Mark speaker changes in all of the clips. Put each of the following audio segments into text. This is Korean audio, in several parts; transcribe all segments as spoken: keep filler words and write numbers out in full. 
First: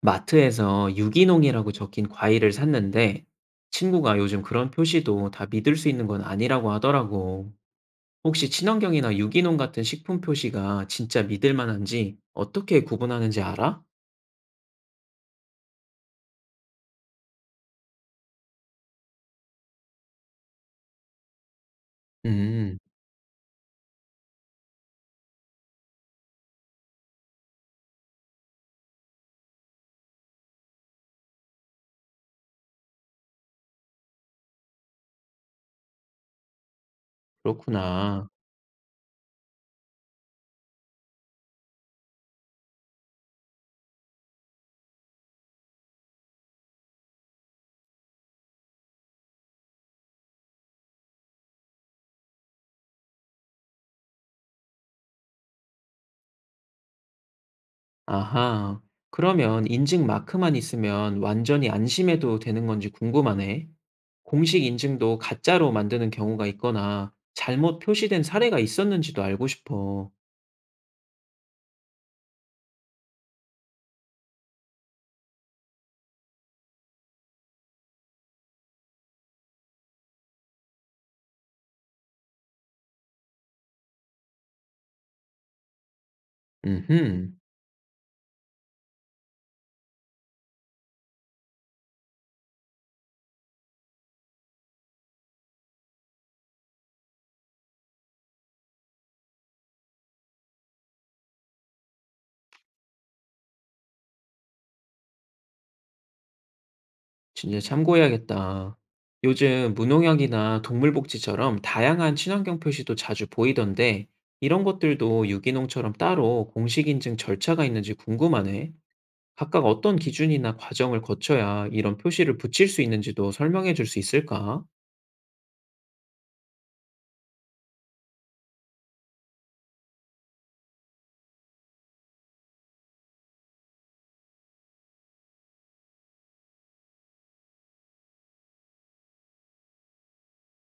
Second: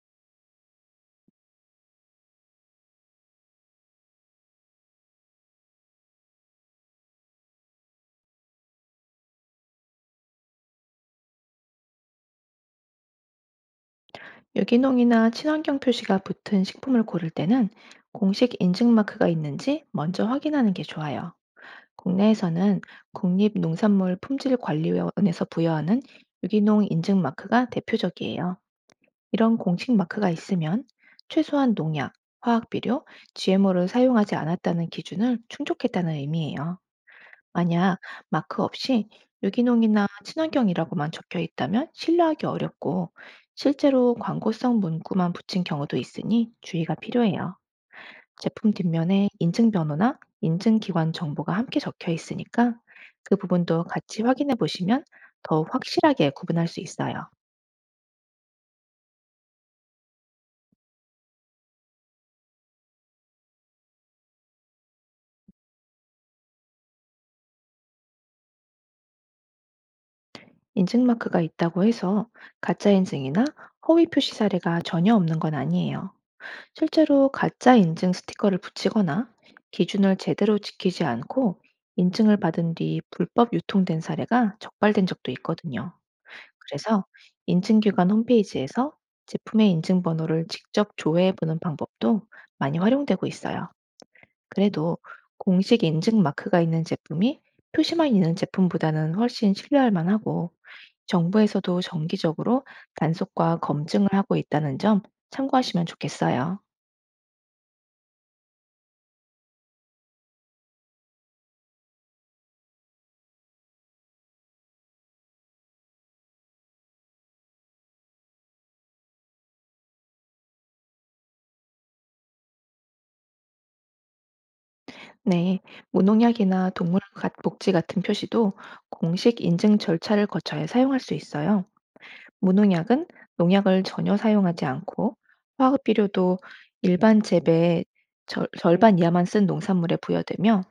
Speaker 1: 마트에서 유기농이라고 적힌 과일을 샀는데 친구가 요즘 그런 표시도 다 믿을 수 있는 건 아니라고 하더라고. 혹시 친환경이나 유기농 같은 식품 표시가 진짜 믿을 만한지 어떻게 구분하는지 알아?
Speaker 2: 유기농이나 친환경 표시가 붙은 식품을 고를 때는 공식 인증 마크가 있는지 먼저 확인하는 게 좋아요.
Speaker 1: 음,
Speaker 2: 국내에서는 국립농산물품질관리원에서 부여하는 유기농 인증 마크가 대표적이에요. 이런 공식 마크가 있으면 최소한 농약, 화학비료, 지엠오를 사용하지 않았다는 기준을 충족했다는 의미예요. 만약
Speaker 1: 그렇구나.
Speaker 2: 마크 없이 유기농이나 친환경이라고만 적혀 있다면 신뢰하기 어렵고, 실제로 광고성 문구만 붙인 경우도 있으니 주의가 필요해요. 제품 뒷면에 인증 번호나 인증 기관 정보가 함께 적혀 있으니까 그 부분도 같이 확인해 보시면 더욱 확실하게 구분할 수 있어요.
Speaker 1: 아하. 그러면 인증 마크만 있으면 완전히 안심해도 되는 건지 궁금하네. 공식 인증도 가짜로 만드는 경우가 있거나 잘못 표시된 사례가 있었는지도 알고 싶어.
Speaker 2: 인증 마크가 있다고 해서 가짜 인증이나 허위 표시 사례가 전혀 없는 건 아니에요. 실제로 가짜 인증 스티커를 붙이거나 기준을 제대로 지키지 않고 인증을 받은 뒤 불법 유통된 사례가 적발된 적도 있거든요. 그래서
Speaker 1: 음흠.
Speaker 2: 인증기관 홈페이지에서 제품의 인증번호를 직접 조회해보는 방법도 많이 활용되고 있어요. 그래도 공식 인증 마크가 있는 제품이 표시만 있는 제품보다는 훨씬 신뢰할 만하고, 정부에서도 정기적으로 단속과 검증을 하고 있다는 점 참고하시면 좋겠어요.
Speaker 1: 진짜 참고해야겠다. 요즘 무농약이나 동물복지처럼 다양한 친환경 표시도 자주 보이던데, 이런 것들도 유기농처럼 따로 공식 인증 절차가 있는지 궁금하네. 각각 어떤 기준이나 과정을 거쳐야 이런 표시를 붙일 수 있는지도 설명해 줄 수 있을까?
Speaker 2: 네, 무농약이나 동물 가- 복지 같은 표시도 공식 인증 절차를 거쳐야 사용할 수 있어요. 무농약은 농약을 전혀 사용하지 않고 화학 비료도 일반 재배의 절, 절반 이하만 쓴 농산물에 부여되며,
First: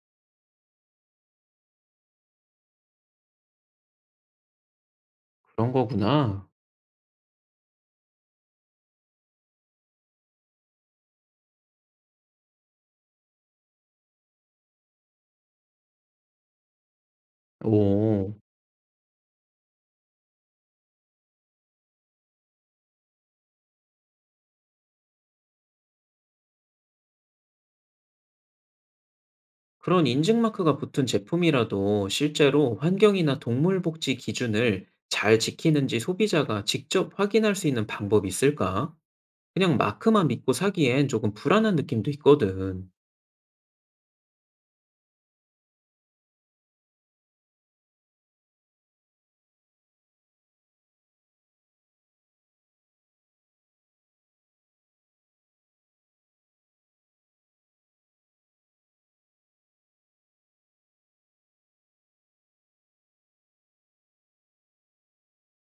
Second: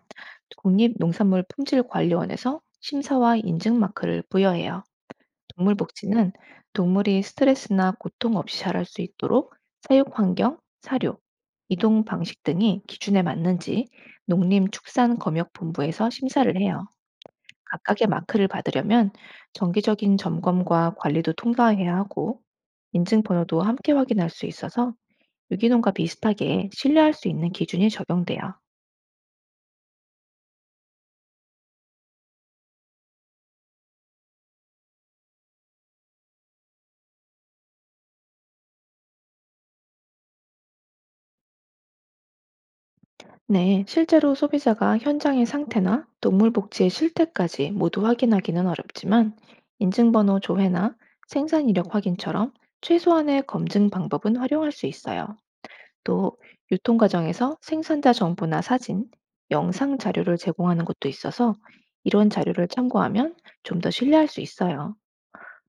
Speaker 2: 국립농산물품질관리원에서 심사와 인증 마크를 부여해요.
Speaker 1: 그런
Speaker 2: 동물 복지는
Speaker 1: 거구나.
Speaker 2: 동물이 스트레스나 고통 없이 자랄 수 있도록 사육 환경, 사료, 이동 방식 등이 기준에 맞는지 농림축산검역본부에서 심사를 해요. 각각의
Speaker 1: 오,
Speaker 2: 마크를 받으려면 정기적인 점검과 관리도 통과해야 하고, 인증 번호도 함께 확인할 수 있어서 유기농과 비슷하게 신뢰할 수 있는 기준이 적용돼요.
Speaker 1: 그런 인증 마크가 붙은 제품이라도 실제로 환경이나 동물복지 기준을 잘 지키는지 소비자가 직접 확인할 수 있는 방법이 있을까? 그냥 마크만 믿고 사기엔 조금 불안한 느낌도 있거든.
Speaker 2: 네, 실제로 소비자가 현장의 상태나 동물 복지의 실태까지 모두 확인하기는 어렵지만, 인증번호 조회나 생산 이력 확인처럼 최소한의 검증 방법은 활용할 수 있어요. 또 유통 과정에서 생산자 정보나 사진, 영상 자료를 제공하는 것도 있어서 이런 자료를 참고하면 좀 더 신뢰할 수 있어요.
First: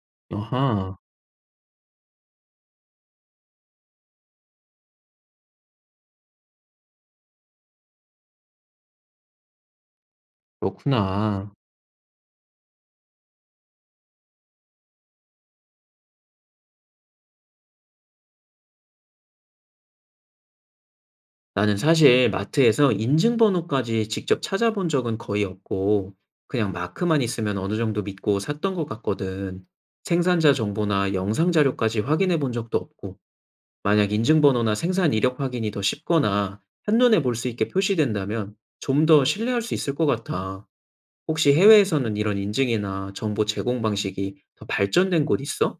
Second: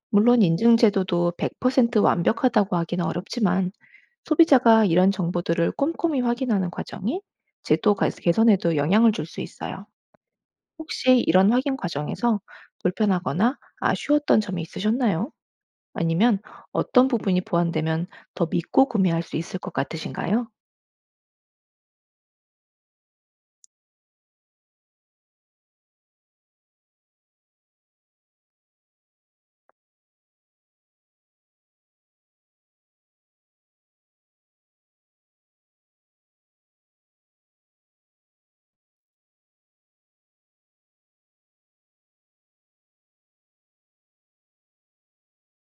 Speaker 2: 물론 인증
Speaker 1: 아하,
Speaker 2: 제도도 백 퍼센트 완벽하다고 하기는 어렵지만, 소비자가 이런 정보들을 꼼꼼히 확인하는 과정이 제도 가- 개선에도 영향을 줄 수 있어요. 혹시 이런
Speaker 1: 그렇구나.
Speaker 2: 확인 과정에서 불편하거나 아쉬웠던 점이 있으셨나요? 아니면 어떤 부분이 보완되면 더 믿고 구매할 수 있을 것 같으신가요?
Speaker 1: 나는 사실 마트에서 인증번호까지 직접 찾아본 적은 거의 없고, 그냥 마크만 있으면 어느 정도 믿고 샀던 것 같거든. 생산자 정보나 영상 자료까지 확인해 본 적도 없고, 만약 인증번호나 생산 이력 확인이 더 쉽거나 한눈에 볼 수 있게 표시된다면 좀 더 신뢰할 수 있을 것 같아. 혹시 해외에서는 이런 인증이나 정보 제공 방식이 더 발전된 곳 있어?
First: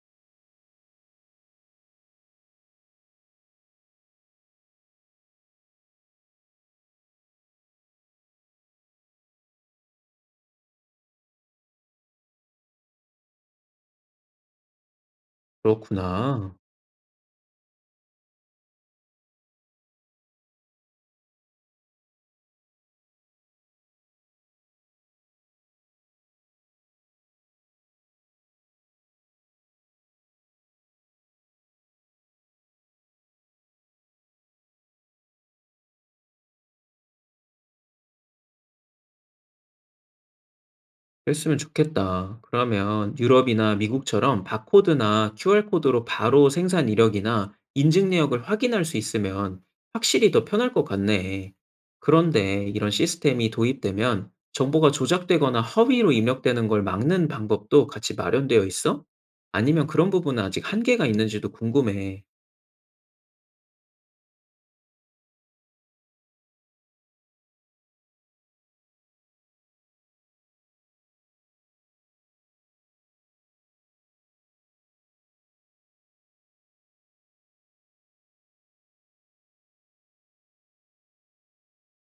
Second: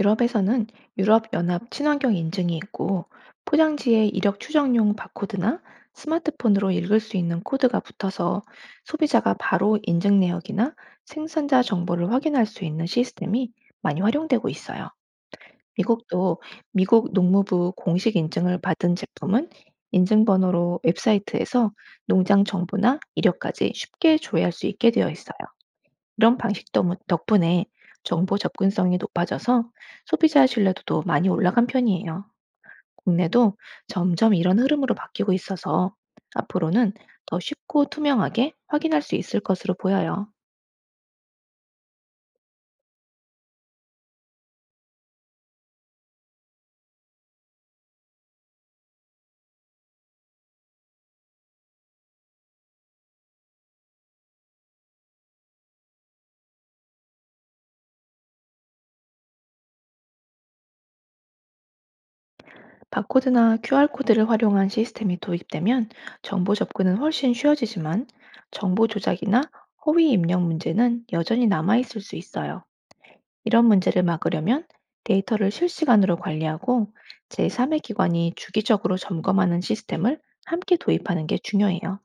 Speaker 2: 유럽에서는 유럽연합 친환경 인증이 있고, 포장지에 이력 추정용 바코드나 스마트폰으로 읽을 수 있는 코드가 붙어서 소비자가 바로 인증 내역이나 생산자 정보를 확인할 수 있는 시스템이 많이 활용되고 있어요. 미국도
Speaker 1: 그렇구나.
Speaker 2: 미국 농무부 공식 인증을 받은 제품은 인증번호로 웹사이트에서 농장 정보나 이력까지 쉽게 조회할 수 있게 되어 있어요. 이런 방식 덕- 덕분에 정보 접근성이 높아져서 소비자 신뢰도도 많이 올라간 편이에요. 국내도 점점 이런 흐름으로 바뀌고 있어서 앞으로는 더 쉽고 투명하게 확인할 수 있을 것으로 보여요.
Speaker 1: 그랬으면 좋겠다. 그러면 유럽이나 미국처럼 바코드나 큐알코드로 바로 생산 이력이나 인증 내역을 확인할 수 있으면 확실히 더 편할 것 같네. 그런데 이런 시스템이 도입되면 정보가 조작되거나 허위로 입력되는 걸 막는 방법도 같이 마련되어 있어? 아니면 그런 부분은 아직 한계가 있는지도 궁금해.
Speaker 2: 바코드나 큐알코드를 활용한 시스템이 도입되면 정보 접근은 훨씬 쉬워지지만 정보 조작이나 허위 입력 문제는 여전히 남아있을 수 있어요. 이런 문제를 막으려면 데이터를 실시간으로 관리하고, 제삼의 기관이 주기적으로 점검하는 시스템을 함께 도입하는 게 중요해요.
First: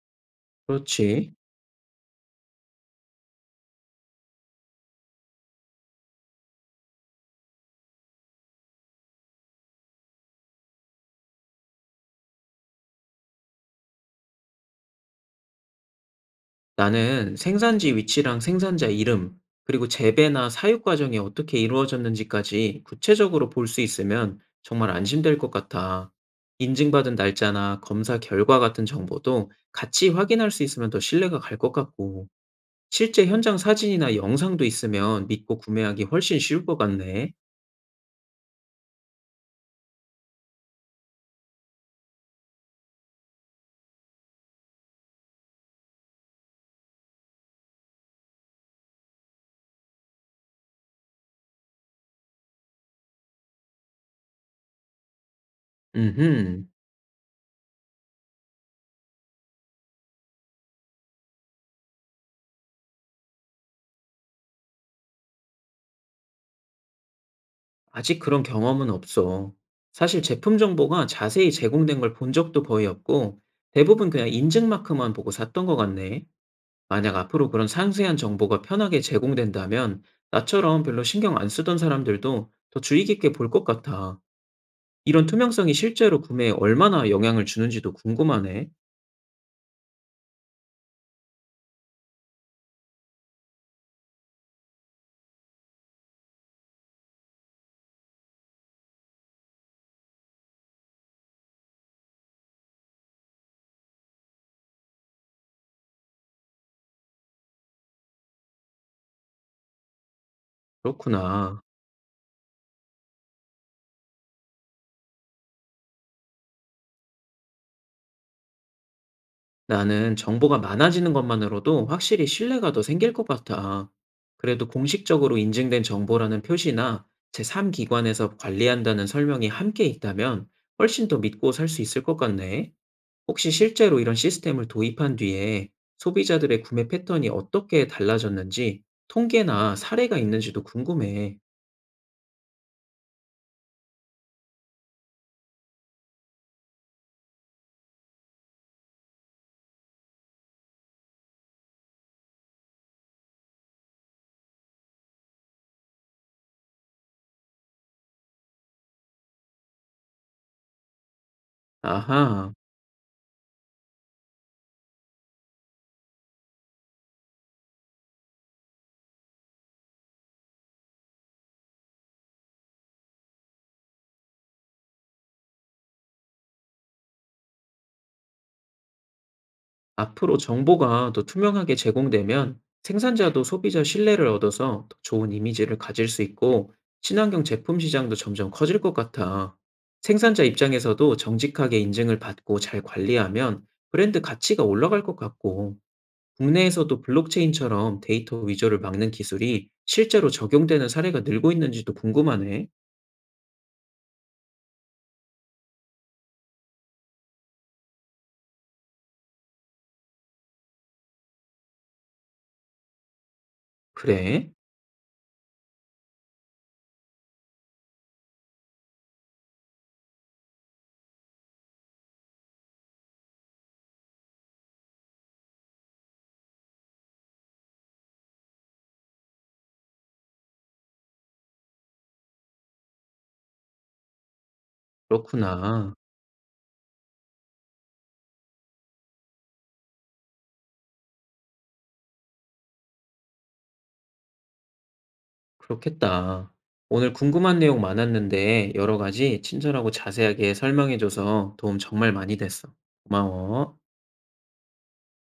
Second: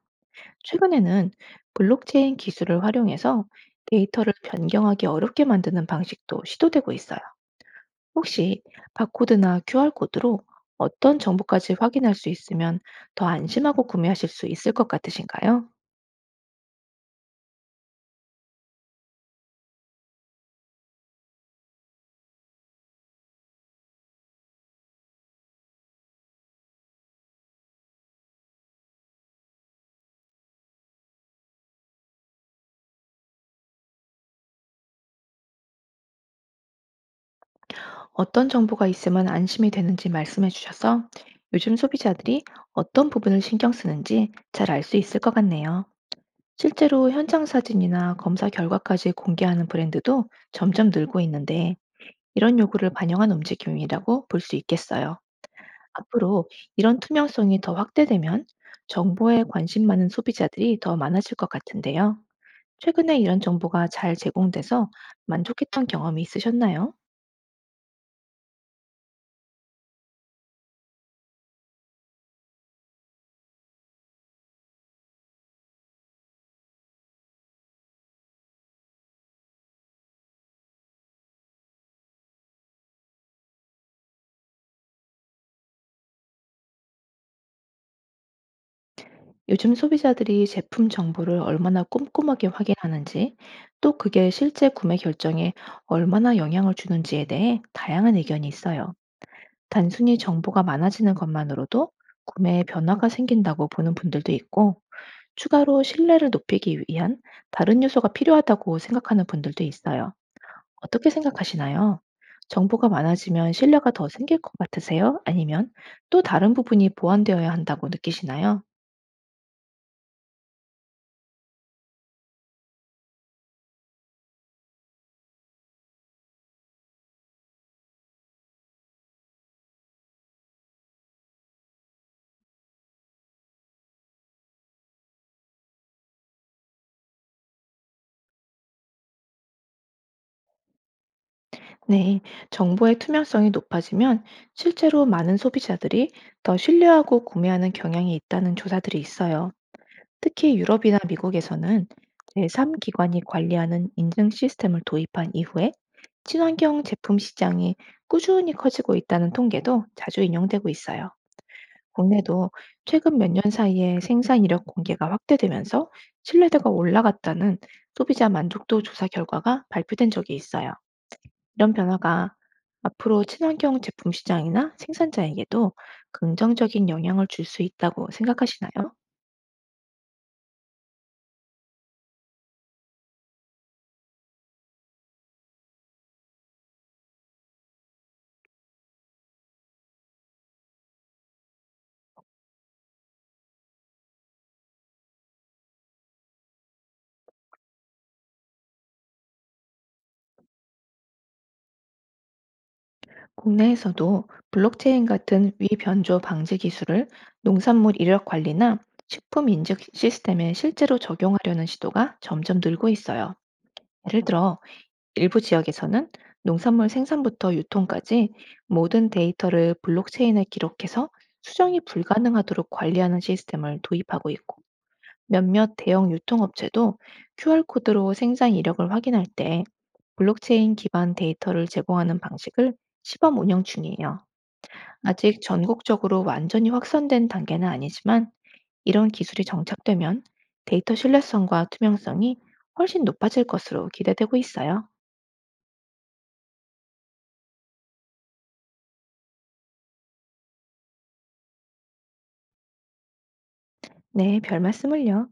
Speaker 2: 최근에는
Speaker 1: 그렇지.
Speaker 2: 블록체인 기술을 활용해서 데이터를 변경하기 어렵게 만드는 방식도 시도되고 있어요. 혹시 바코드나 큐알코드로 어떤 정보까지 확인할 수 있으면 더 안심하고 구매하실 수 있을 것 같으신가요?
Speaker 1: 나는 생산지 위치랑 생산자 이름, 그리고 재배나 사육 과정이 어떻게 이루어졌는지까지 구체적으로 볼 수 있으면 정말 안심될 것 같아. 인증받은 날짜나 검사 결과 같은 정보도 같이 확인할 수 있으면 더 신뢰가 갈 것 같고, 실제 현장 사진이나 영상도 있으면 믿고 구매하기 훨씬 쉬울 것 같네.
Speaker 2: 어떤 정보가 있으면 안심이 되는지 말씀해 주셔서, 요즘 소비자들이 어떤 부분을 신경 쓰는지 잘 알 수 있을 것 같네요. 실제로 현장 사진이나 검사 결과까지 공개하는 브랜드도 점점 늘고 있는데, 이런 요구를 반영한 움직임이라고 볼 수 있겠어요. 앞으로
Speaker 1: 음,
Speaker 2: 이런 투명성이 더 확대되면 정보에 관심 많은 소비자들이 더 많아질 것 같은데요. 최근에 이런 정보가 잘 제공돼서 만족했던 경험이 있으셨나요?
Speaker 1: 아직 그런 경험은 없어. 사실 제품 정보가 자세히 제공된 걸 본 적도 거의 없고, 대부분 그냥 인증 마크만 보고 샀던 것 같네. 만약 앞으로 그런 상세한 정보가 편하게 제공된다면 나처럼 별로 신경 안 쓰던 사람들도 더 주의 깊게 볼 것 같아. 이런 투명성이 실제로 구매에 얼마나 영향을 주는지도 궁금하네.
Speaker 2: 요즘 소비자들이 제품 정보를 얼마나 꼼꼼하게 확인하는지, 또 그게 실제 구매 결정에 얼마나 영향을 주는지에 대해 다양한 의견이 있어요. 단순히 정보가 많아지는 것만으로도 구매에 변화가 생긴다고 보는 분들도 있고, 추가로 신뢰를 높이기 위한 다른 요소가 필요하다고 생각하는 분들도 있어요. 어떻게
Speaker 1: 그렇구나.
Speaker 2: 생각하시나요? 정보가 많아지면 신뢰가 더 생길 것 같으세요? 아니면 또 다른 부분이 보완되어야 한다고 느끼시나요?
Speaker 1: 나는 정보가 많아지는 것만으로도 확실히 신뢰가 더 생길 것 같아. 그래도 공식적으로 인증된 정보라는 표시나 제삼 기관에서 관리한다는 설명이 함께 있다면 훨씬 더 믿고 살 수 있을 것 같네. 혹시 실제로 이런 시스템을 도입한 뒤에 소비자들의 구매 패턴이 어떻게 달라졌는지 통계나 사례가 있는지도 궁금해.
Speaker 2: 네, 정보의 투명성이 높아지면 실제로 많은 소비자들이 더 신뢰하고 구매하는 경향이 있다는 조사들이 있어요. 특히 유럽이나 미국에서는 제삼 기관이 관리하는 인증 시스템을 도입한 이후에 친환경 제품 시장이 꾸준히 커지고 있다는 통계도 자주 인용되고 있어요. 국내도
Speaker 1: 아하,
Speaker 2: 최근 몇 년 사이에 생산 이력 공개가 확대되면서 신뢰도가 올라갔다는 소비자 만족도 조사 결과가 발표된 적이 있어요. 이런 변화가 앞으로 친환경 제품 시장이나 생산자에게도 긍정적인 영향을 줄 수 있다고 생각하시나요?
Speaker 1: 앞으로 정보가 더 투명하게 제공되면 생산자도 소비자 신뢰를 얻어서 더 좋은 이미지를 가질 수 있고 친환경 제품 시장도 점점 커질 것 같아. 생산자 입장에서도 정직하게 인증을 받고 잘 관리하면 브랜드 가치가 올라갈 것 같고. 국내에서도 블록체인처럼 데이터 위조를 막는 기술이 실제로 적용되는 사례가 늘고 있는지도 궁금하네.
Speaker 2: 국내에서도 블록체인 같은 위변조 방지 기술을 농산물 이력 관리나 식품 인증 시스템에 실제로 적용하려는 시도가 점점 늘고 있어요. 예를
Speaker 1: 그래?
Speaker 2: 들어, 일부 지역에서는 농산물 생산부터 유통까지 모든 데이터를 블록체인에 기록해서 수정이 불가능하도록 관리하는 시스템을 도입하고 있고, 몇몇 대형 유통업체도 큐알코드로 생산 이력을 확인할 때 블록체인 기반 데이터를 제공하는 방식을 시범 운영 중이에요. 아직
Speaker 1: 그렇구나.
Speaker 2: 전국적으로 완전히 확산된 단계는 아니지만, 이런 기술이 정착되면 데이터 신뢰성과 투명성이 훨씬 높아질 것으로 기대되고 있어요.
Speaker 1: 그렇겠다. 오늘 궁금한 내용 많았는데 여러 가지 친절하고 자세하게 설명해줘서 도움 정말 많이 됐어. 고마워.
Speaker 2: 네, 별 말씀을요.